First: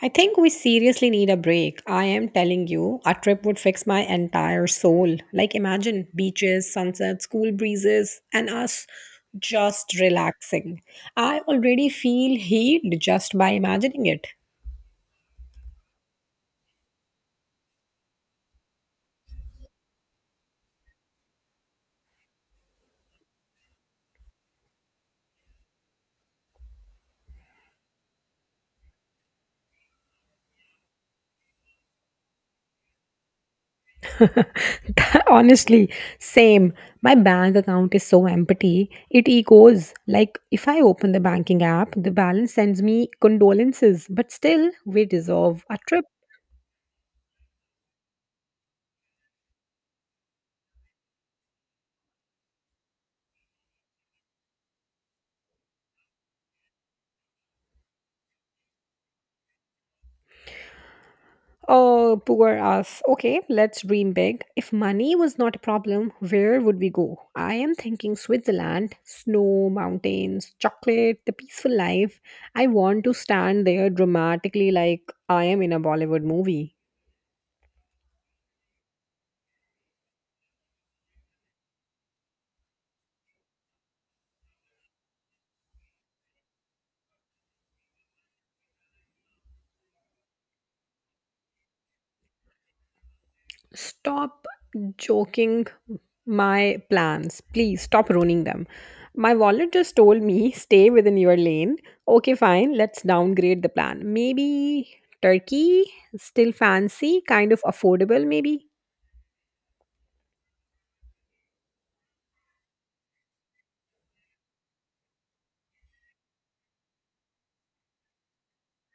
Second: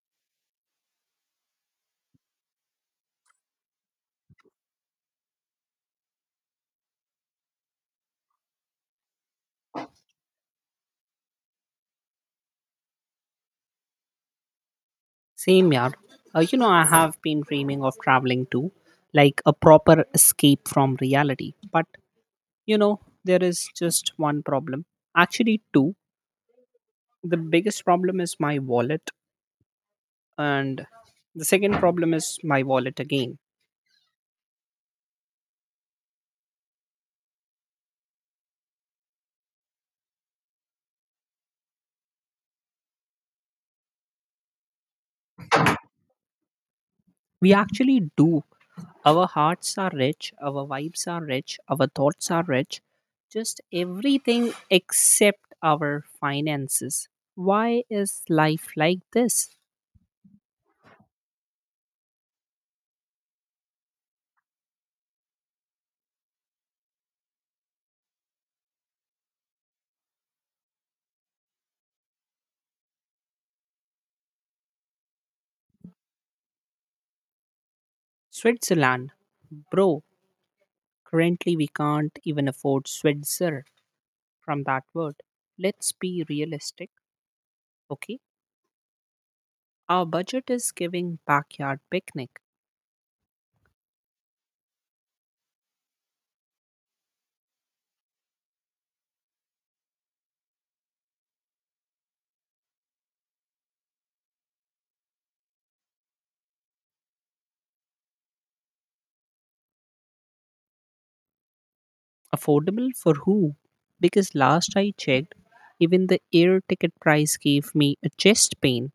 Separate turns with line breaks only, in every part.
I think we seriously need a break. I am telling you, a trip would fix my entire soul. Like, imagine beaches, sunsets, cool breezes, and us just relaxing. I already feel heat just by imagining it.
Same, yeah. I have been dreaming of traveling too, like a proper escape from reality. But there is just one problem. Actually, two. The biggest problem is my wallet, and the second problem is my wallet again.
Honestly, same. My bank account is so empty. It echoes. Like if I open the banking app, the balance sends me condolences. But still, we deserve a trip.
We actually do. Our hearts are rich, our vibes are rich, our thoughts are rich, just everything except our finances. Why is life like this?
Oh, poor us. Okay, let's dream big. If money was not a problem, where would we go? I am thinking Switzerland, snow, mountains, chocolate, the peaceful life. I want to stand there dramatically like I am in a Bollywood movie.
Switzerland. Bro, currently we can't even afford Switzer from that word. Let's be realistic, okay? Our budget is giving backyard picnic.
Stop joking my plans. Please stop ruining them. My wallet just told me stay within your lane. Okay, fine. Let's downgrade the plan. Maybe Turkey, still fancy, kind of affordable, maybe.
Affordable for who? Because last I checked, even the air ticket price gave me a chest pain.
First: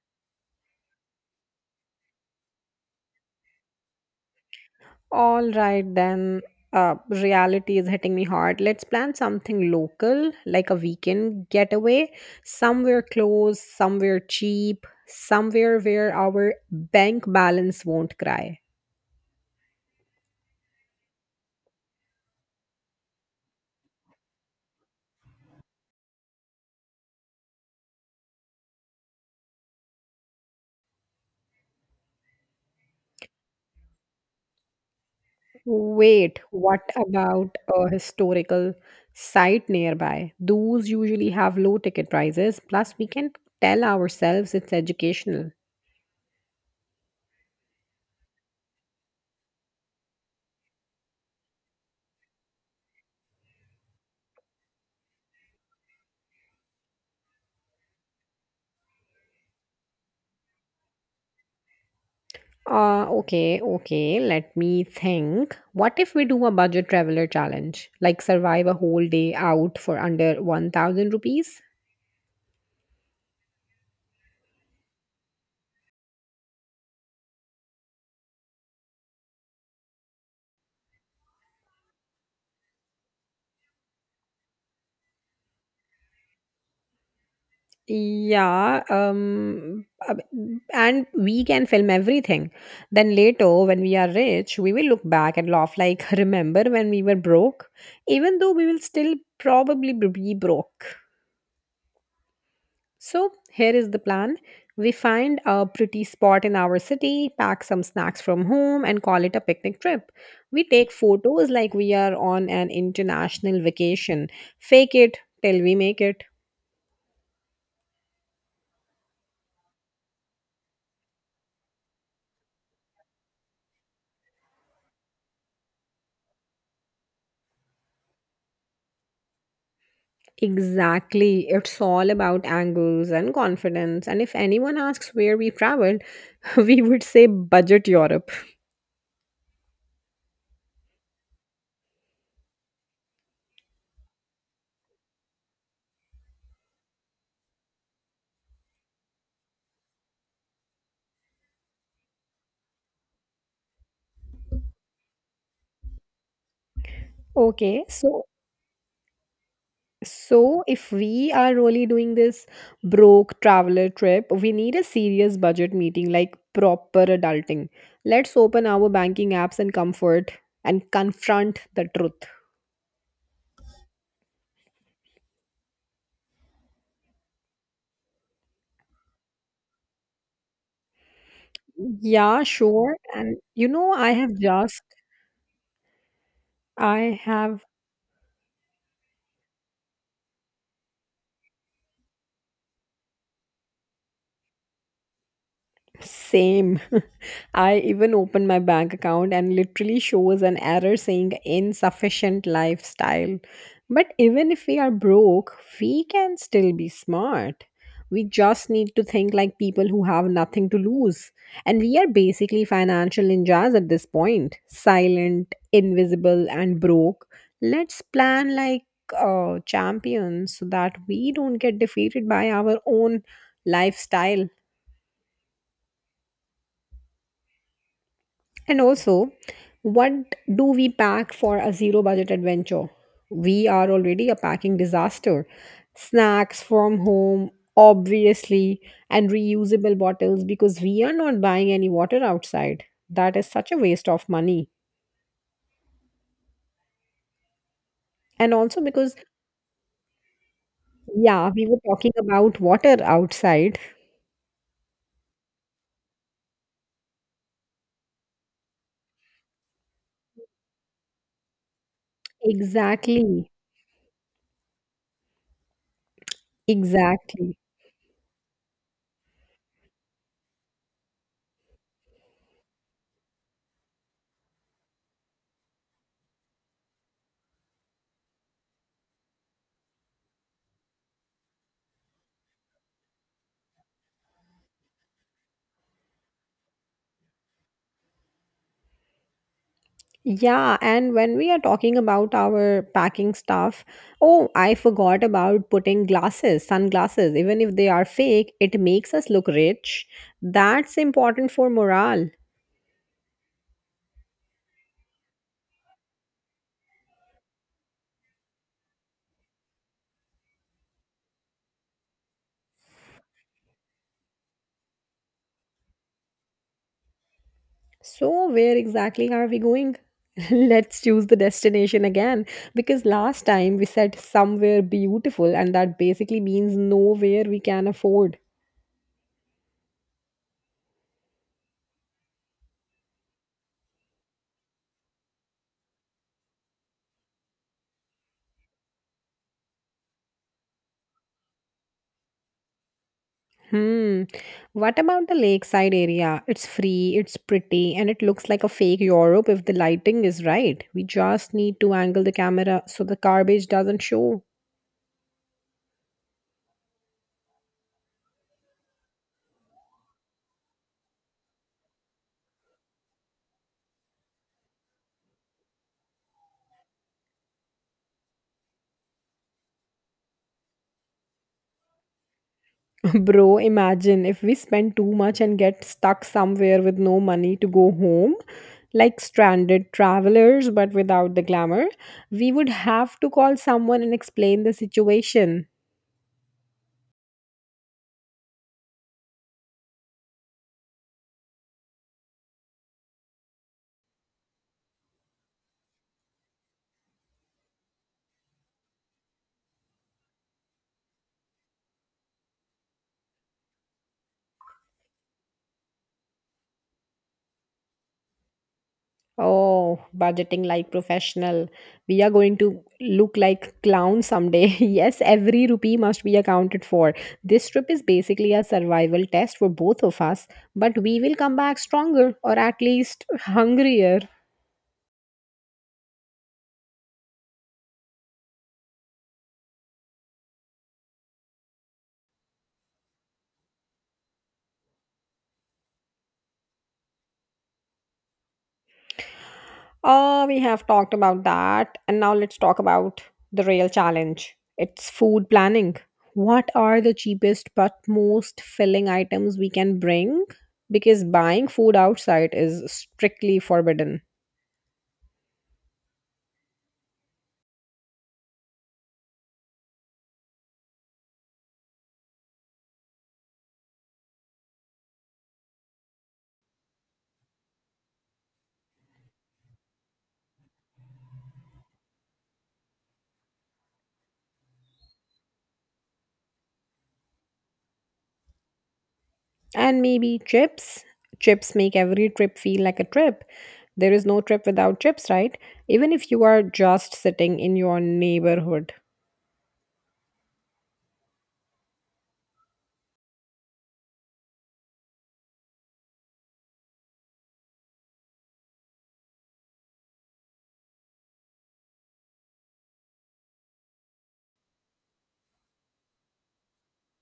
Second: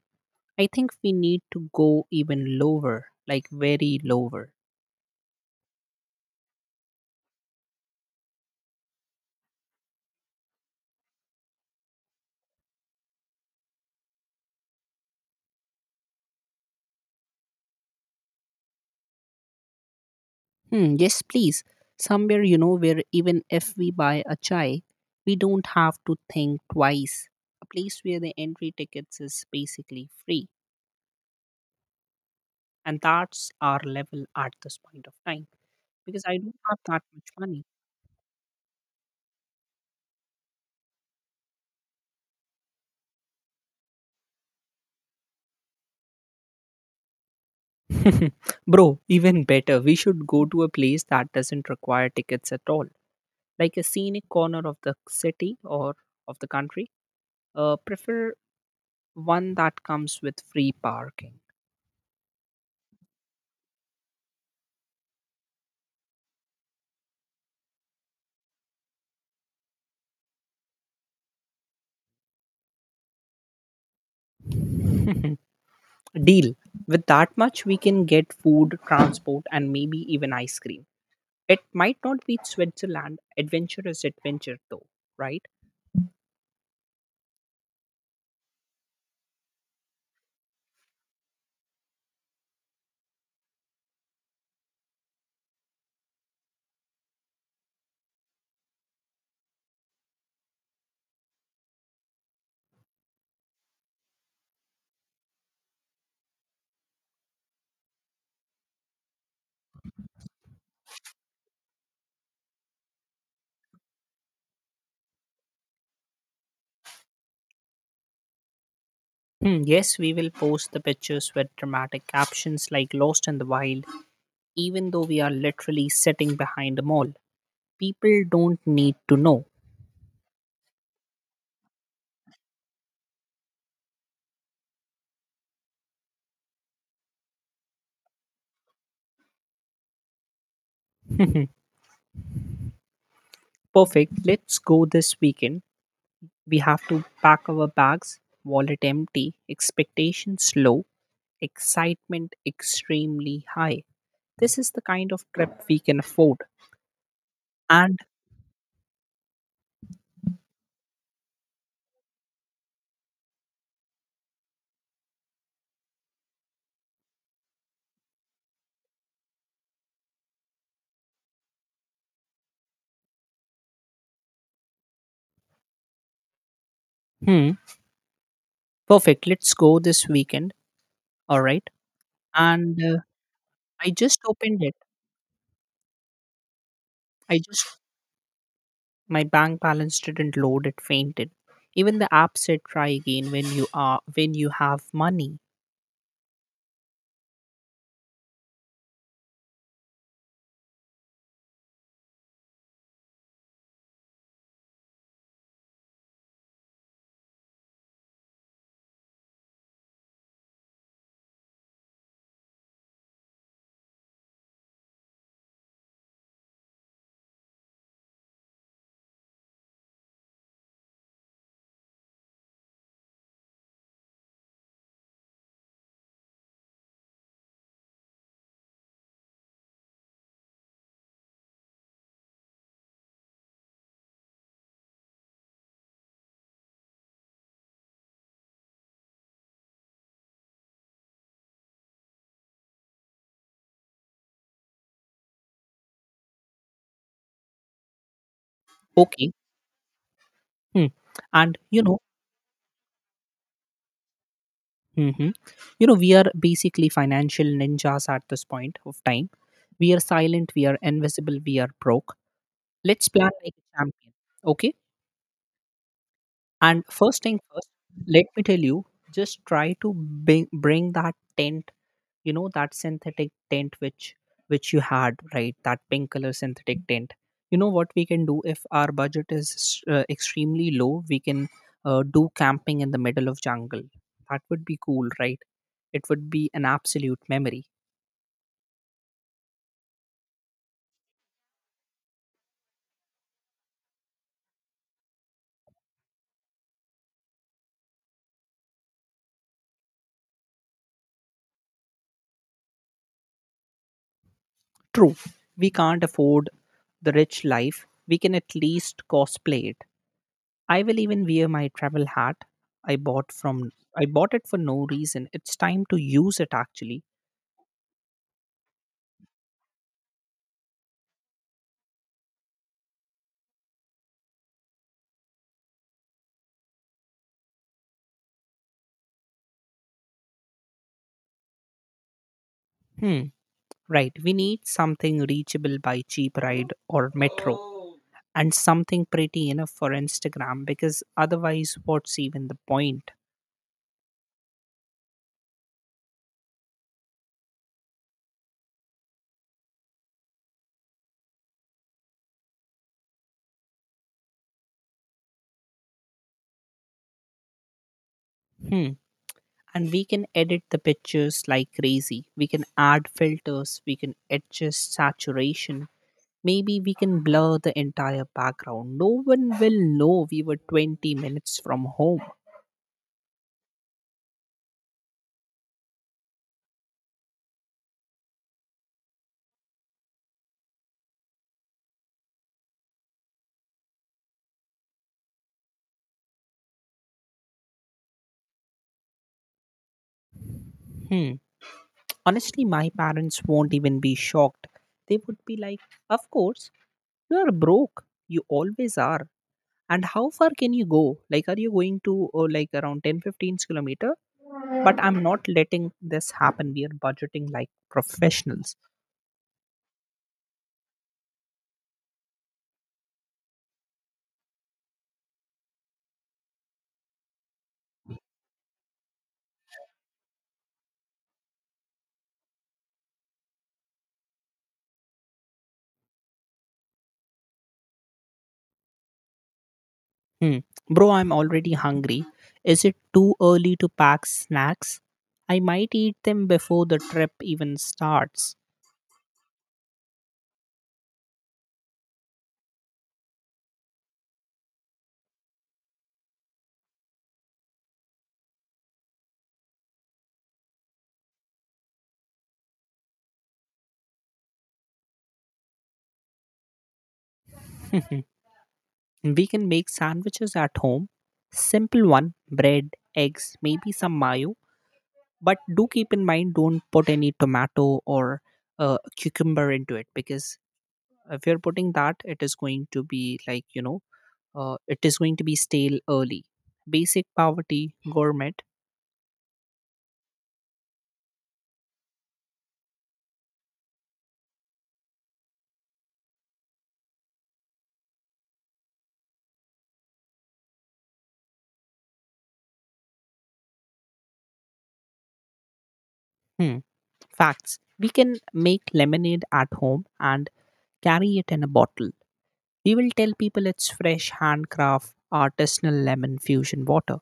I think we need to go even lower, like very lower.
All right, then. Reality is hitting me hard. Let's plan something local, like a weekend getaway, somewhere close, somewhere cheap, somewhere where our bank balance won't cry.
Hmm, yes, please. Somewhere, where even if we buy a chai, we don't have to think twice. A place where the entry tickets is basically free. And that's our level at this point of time. Because I
Wait,
don't have
what
that much
about
money.
a historical site nearby? Those usually have low ticket prices, plus, we can tell ourselves it's educational.
Bro, even better. We should go to a place that doesn't require tickets at all. Like a scenic corner of the city or of the country. Prefer one that comes with free parking.
Okay, okay, let me think. What if we do a budget traveler challenge? Like survive a whole day out for under 1,000 rupees?
deal. With that much, we can get food, transport, and maybe even ice cream. It might not be Switzerland. Adventure is adventure, though, right?
Yeah, and we can film everything. Then later, when we are rich, we will look back and laugh like, remember when we were broke? Even though we will still probably be broke. So, here is the plan. We find a pretty spot in our city, pack some snacks from home, and call it a picnic trip. We take photos like we are on an international vacation, fake it till we make it.
Hmm, yes, we will post the pictures with dramatic captions like Lost in the Wild, even though we are literally sitting behind a mall. People don't need to know.
Exactly. It's all about angles and confidence. And if anyone asks where we traveled, we would say budget Europe.
Perfect. Let's go this weekend. We have to pack our bags, wallet empty, expectations low, excitement extremely high. This is the kind of trip we can afford.
Okay,
And
so if we are really doing this broke traveler trip, we need a serious budget meeting, like proper adulting. Let's open our banking apps and comfort and confront the truth.
hmm, perfect. Let's go this weekend. All right.
Yeah,
And
sure. And you
I
know, I
just
have
opened it.
just I
I
have
just My bank balance didn't load. It fainted. Even the app said try again when you are when you have money.
same. I even opened my bank account and literally shows an error saying insufficient lifestyle. But even if we are broke, we can still be smart. We just need to think like people who have nothing to lose. And we are basically financial ninjas at this point silent, invisible, and broke. Let's plan like champions so that we don't get defeated by our own lifestyle. And also, what do we pack for a zero budget adventure? We are already a packing disaster. Snacks from home, obviously, and reusable bottles because we are not buying any water outside. That is such a waste of money. And also because,
Okay. Hmm.
yeah,
And
we were talking about water outside.
hmm we are basically financial ninjas at this point of time. We are silent. We are invisible. We are broke. Let's plan
Exactly.
like a champion. Okay. And first thing
Exactly.
first, let me tell you, just try to bring that tent, that synthetic tent which you had, right? That pink color synthetic tent. You know what we can do if our budget is extremely low, we can do camping in the middle of jungle. That would be cool, right? It would be an absolute memory.
Yeah, and when we are talking about our packing stuff, oh, I forgot about putting glasses, sunglasses, even if they are fake, it makes us look rich. That's important for morale.
True, we can't afford the rich life. We can at least cosplay it. I will even wear my travel hat I bought from I bought it for no reason. It's time to use it actually.
So, where exactly are we going? Let's choose the destination again because last time we said somewhere beautiful, and that basically means nowhere we can afford.
Hmm. Right. We need something reachable by cheap ride or metro and something pretty enough for Instagram because otherwise what's even the point?
Hmm. What about the lakeside area? It's free, it's pretty, and it looks like a fake Europe if the lighting is right. We just need to angle the camera so the garbage doesn't show.
Hmm. And we can edit the pictures like crazy. We can add filters, we can adjust saturation. Maybe we can blur the entire background. No one will know we were 20 minutes from home.
Bro, imagine if we spend too much and get stuck somewhere with no money to go home, like stranded travelers but without the glamour, we would have to call someone and explain the situation.
Hmm. Honestly, my parents won't even be shocked. They would be like, Of course, you are broke. You always are. And how far can you go? Like, are you going to like around 10 15 kilometer? But I'm not letting this happen. We are budgeting like professionals.
Oh, budgeting like professional. We are going to look like clowns someday. Yes, every rupee must be accounted for. This trip is basically a survival test for both of us, but we will come back stronger or at least hungrier.
Hmm. Bro, I'm already hungry. Is it too early to pack snacks? I might eat them before the trip even starts.
Oh, we have talked about that. And now let's talk about the real challenge. It's food planning. What are the cheapest but most filling items we can bring? Because buying food outside is strictly forbidden.
We can make sandwiches at home. Simple one bread, eggs, maybe some mayo. But do keep in mind don't put any tomato or cucumber into it because if you're putting that, it is going to be like, it is going to be stale early. Basic poverty, gourmet.
And maybe chips. Chips make every trip feel like a trip. There is no trip without chips, right? Even if you are just sitting in your neighborhood.
Hmm. Facts. We can make lemonade at home and carry it in a bottle. We will tell people it's fresh, handcraft, artisanal lemon fusion water,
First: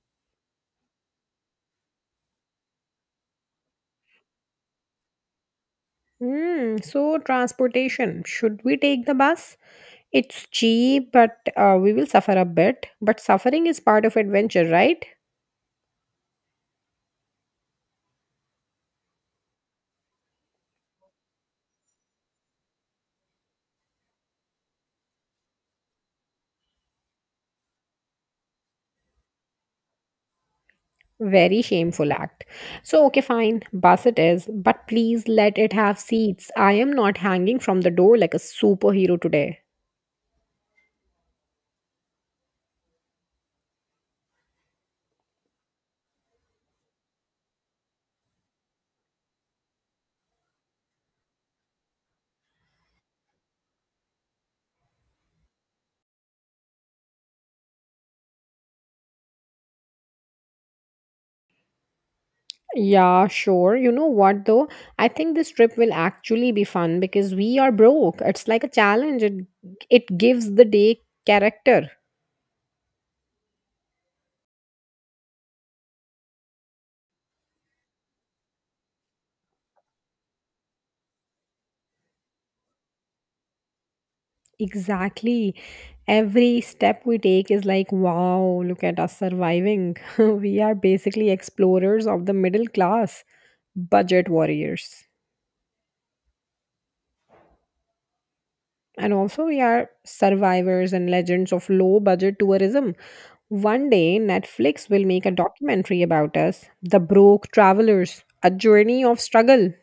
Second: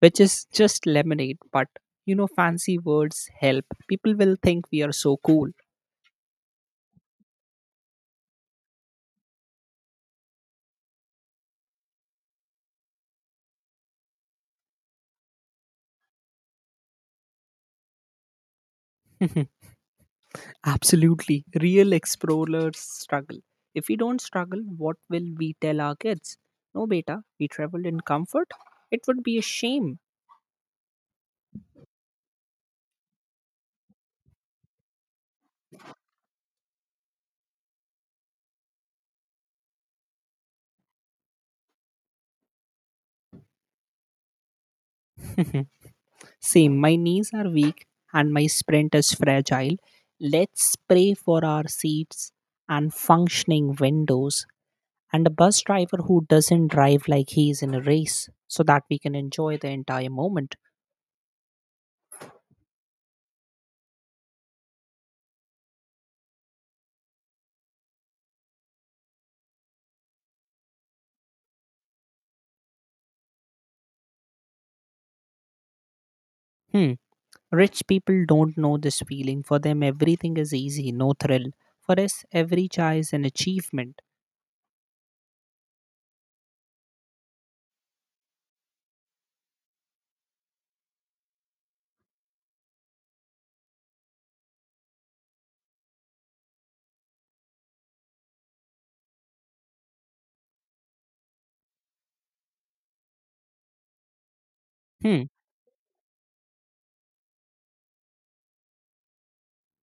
which is just lemonade, but fancy words help. People will think we are so cool.
Hmm. So, transportation, should we take the bus? It's cheap, but we will suffer a bit, but suffering is part of adventure, right?
Absolutely. Real explorers struggle. If we don't struggle, what will we tell our kids? No, beta, we traveled in comfort. It would be a shame.
Very shameful act. So, okay, fine, bus it is, but please let it have seats. I am not hanging from the door like a superhero today.
Same, my knees are weak and my sprint is fragile. Let's pray for our seats and functioning windows and a bus driver who doesn't drive like he is in a race so that we can enjoy the entire moment.
Yeah, sure. You know what though? I think this trip will actually be fun because we are broke. It's like a challenge. It gives the day character.
Hmm. Rich people don't know this feeling. For them, everything is easy, no thrill. For us, every chai is an achievement.
Exactly. Every step we take is like, wow, look at us surviving. We are basically explorers of the middle class, budget warriors. And also, we are survivors and legends of low budget tourism. One day, Netflix will
Hmm.
make a documentary about us, The Broke Travelers, a journey of struggle.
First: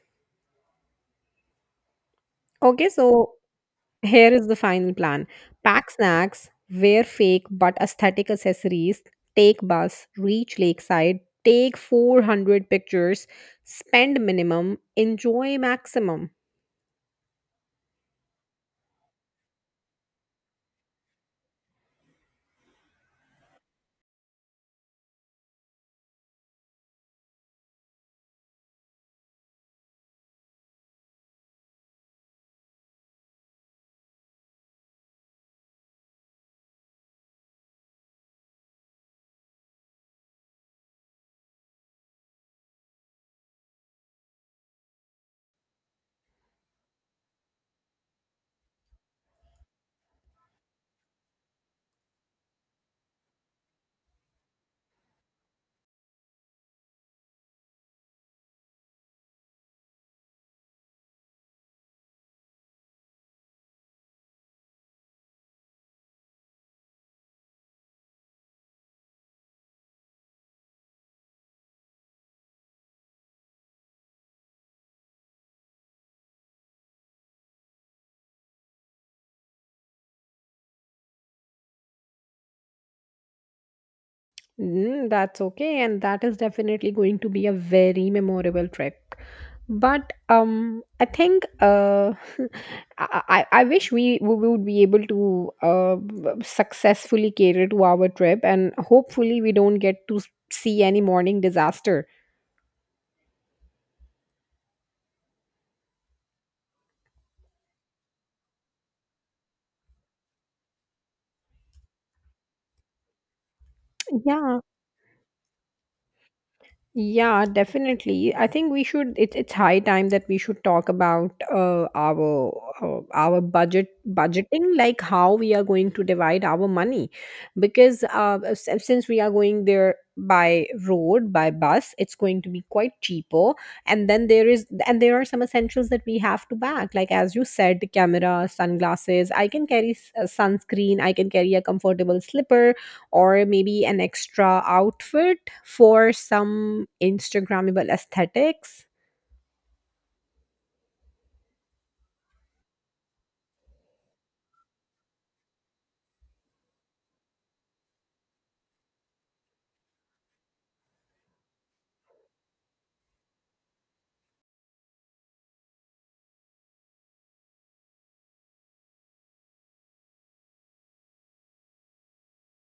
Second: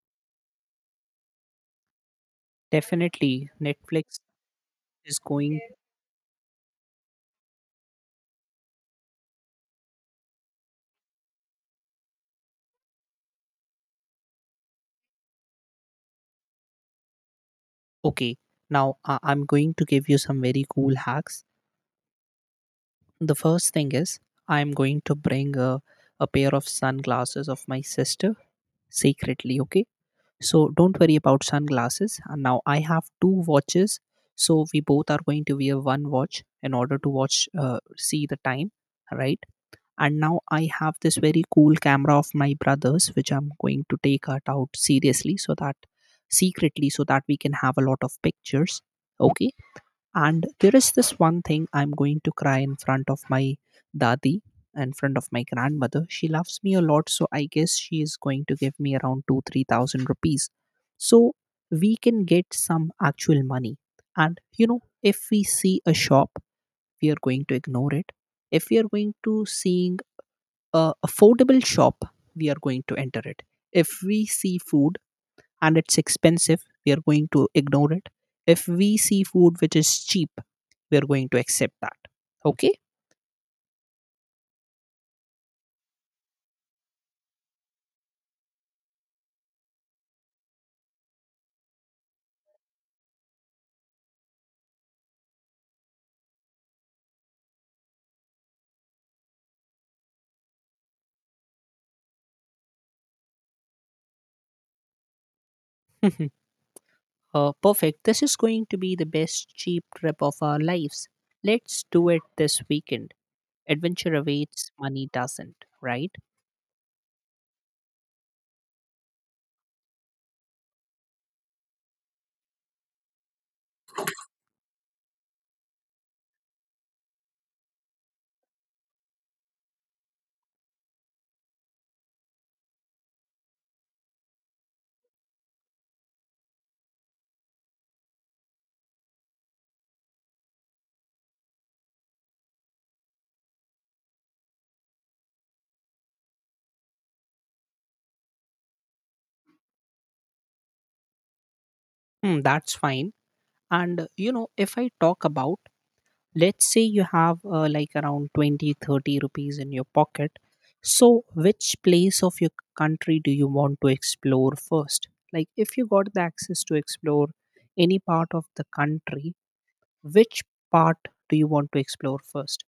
Okay, so
Definitely, Netflix
here is the final
is
plan:
going.
pack snacks, wear fake but aesthetic accessories, take bus, reach lakeside, take 400 pictures, spend minimum, enjoy maximum.
Okay. Now, I'm going to give you some very cool hacks. The first thing is, I'm going to bring a pair of sunglasses of my sister secretly, okay? So don't worry about sunglasses. And now I have two watches. So we both are going to wear one watch in order to watch, see the time, right? And now I have this very cool camera of my brother's, which I'm going to take it out seriously so that secretly, so that we can have a lot of pictures. Okay. And there is this one thing I'm going to cry in front of my dadi and front of my grandmother. She loves me a lot, so I guess she is going to give me around two, 3,000 rupees. So we can get some actual money. And if we see a shop, we are going to ignore it. If we are going to seeing a affordable shop, we are going to enter it. If we see food, and it's expensive, we are going to ignore it. If we see food which is cheap, we are going to accept that. Okay?
Mm, that's okay, and that is definitely going to be a very memorable trip. But I think I wish we would be able to successfully cater to our trip, and hopefully we don't get to see any morning disaster.
Perfect. This is going to be the best cheap trip of our lives. Let's do it this weekend. Adventure
Yeah,
awaits, money doesn't, right?
Yeah, definitely. I think we should. It's high time that we should talk about our uh, our budget budgeting, like how we are going to divide our money, because since we are going there by bus, it's going to be quite cheaper. And then there is and there are some essentials that we have to bag, like as you said, camera, sunglasses. I can carry sunscreen. I can carry a comfortable slipper or maybe an extra outfit for some Instagrammable aesthetics.
Hmm, that's fine. And if I talk about, let's say you have like around 20, 30 rupees in your pocket, so which place of your country do you want to explore first, like if you got the access to explore any part of the country, which part do you want to explore first?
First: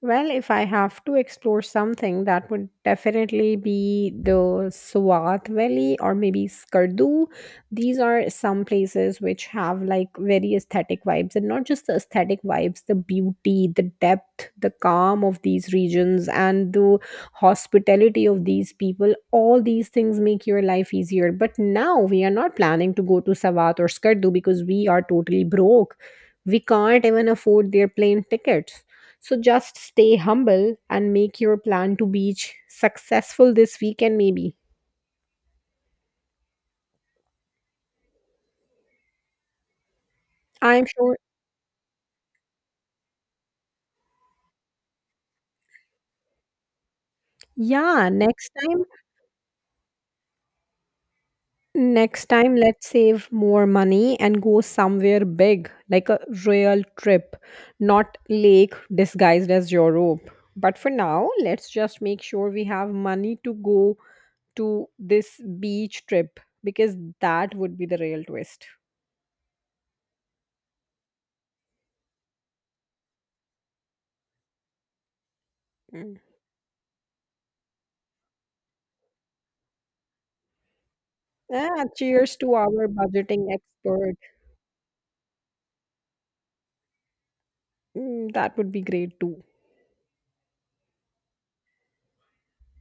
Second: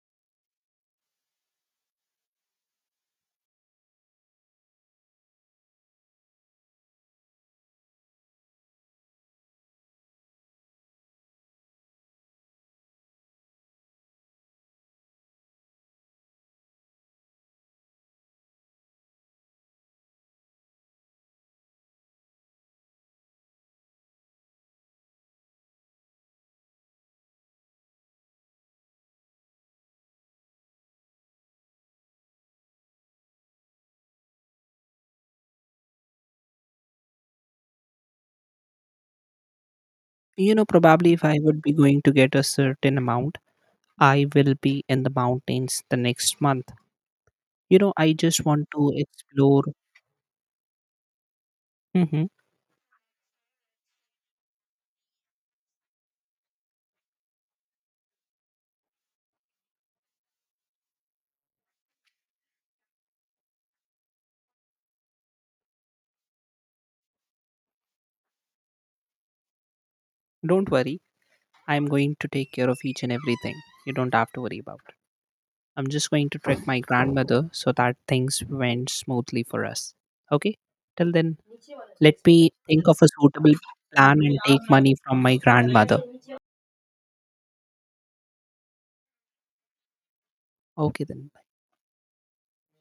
Well, if I have to explore something, that would definitely be the Swat Valley or maybe Skardu. These are some places which have like very aesthetic vibes, and not just the aesthetic vibes, the beauty, the depth, the calm of these regions, and the hospitality of these people. All these things make your life easier. But now we are not planning to go to Swat or Skardu because we are totally broke. We can't even afford their plane tickets. So just stay humble and make your plan to beach successful this weekend maybe.
you know
I'm
probably
sure.
if I would be going to get a certain amount, I will be in the mountains the next month. you know
Yeah,
i just
next
want
time
to explore. Mhm.
next time let's save more money and go somewhere big like a real trip, not lake disguised as Europe. But for now, let's just make sure we have money to go to this beach trip because that would be the real twist.
Don't worry, I'm going to take care of each and everything. You don't have to worry about. I'm just
Mm.
going to trick my grandmother so that things went smoothly for us. Okay? Till then,
Ah,
let
cheers
me
to our
think of a
budgeting
suitable
expert.
plan and take money from my grandmother.
Mm, that would be great too.
Okay, then.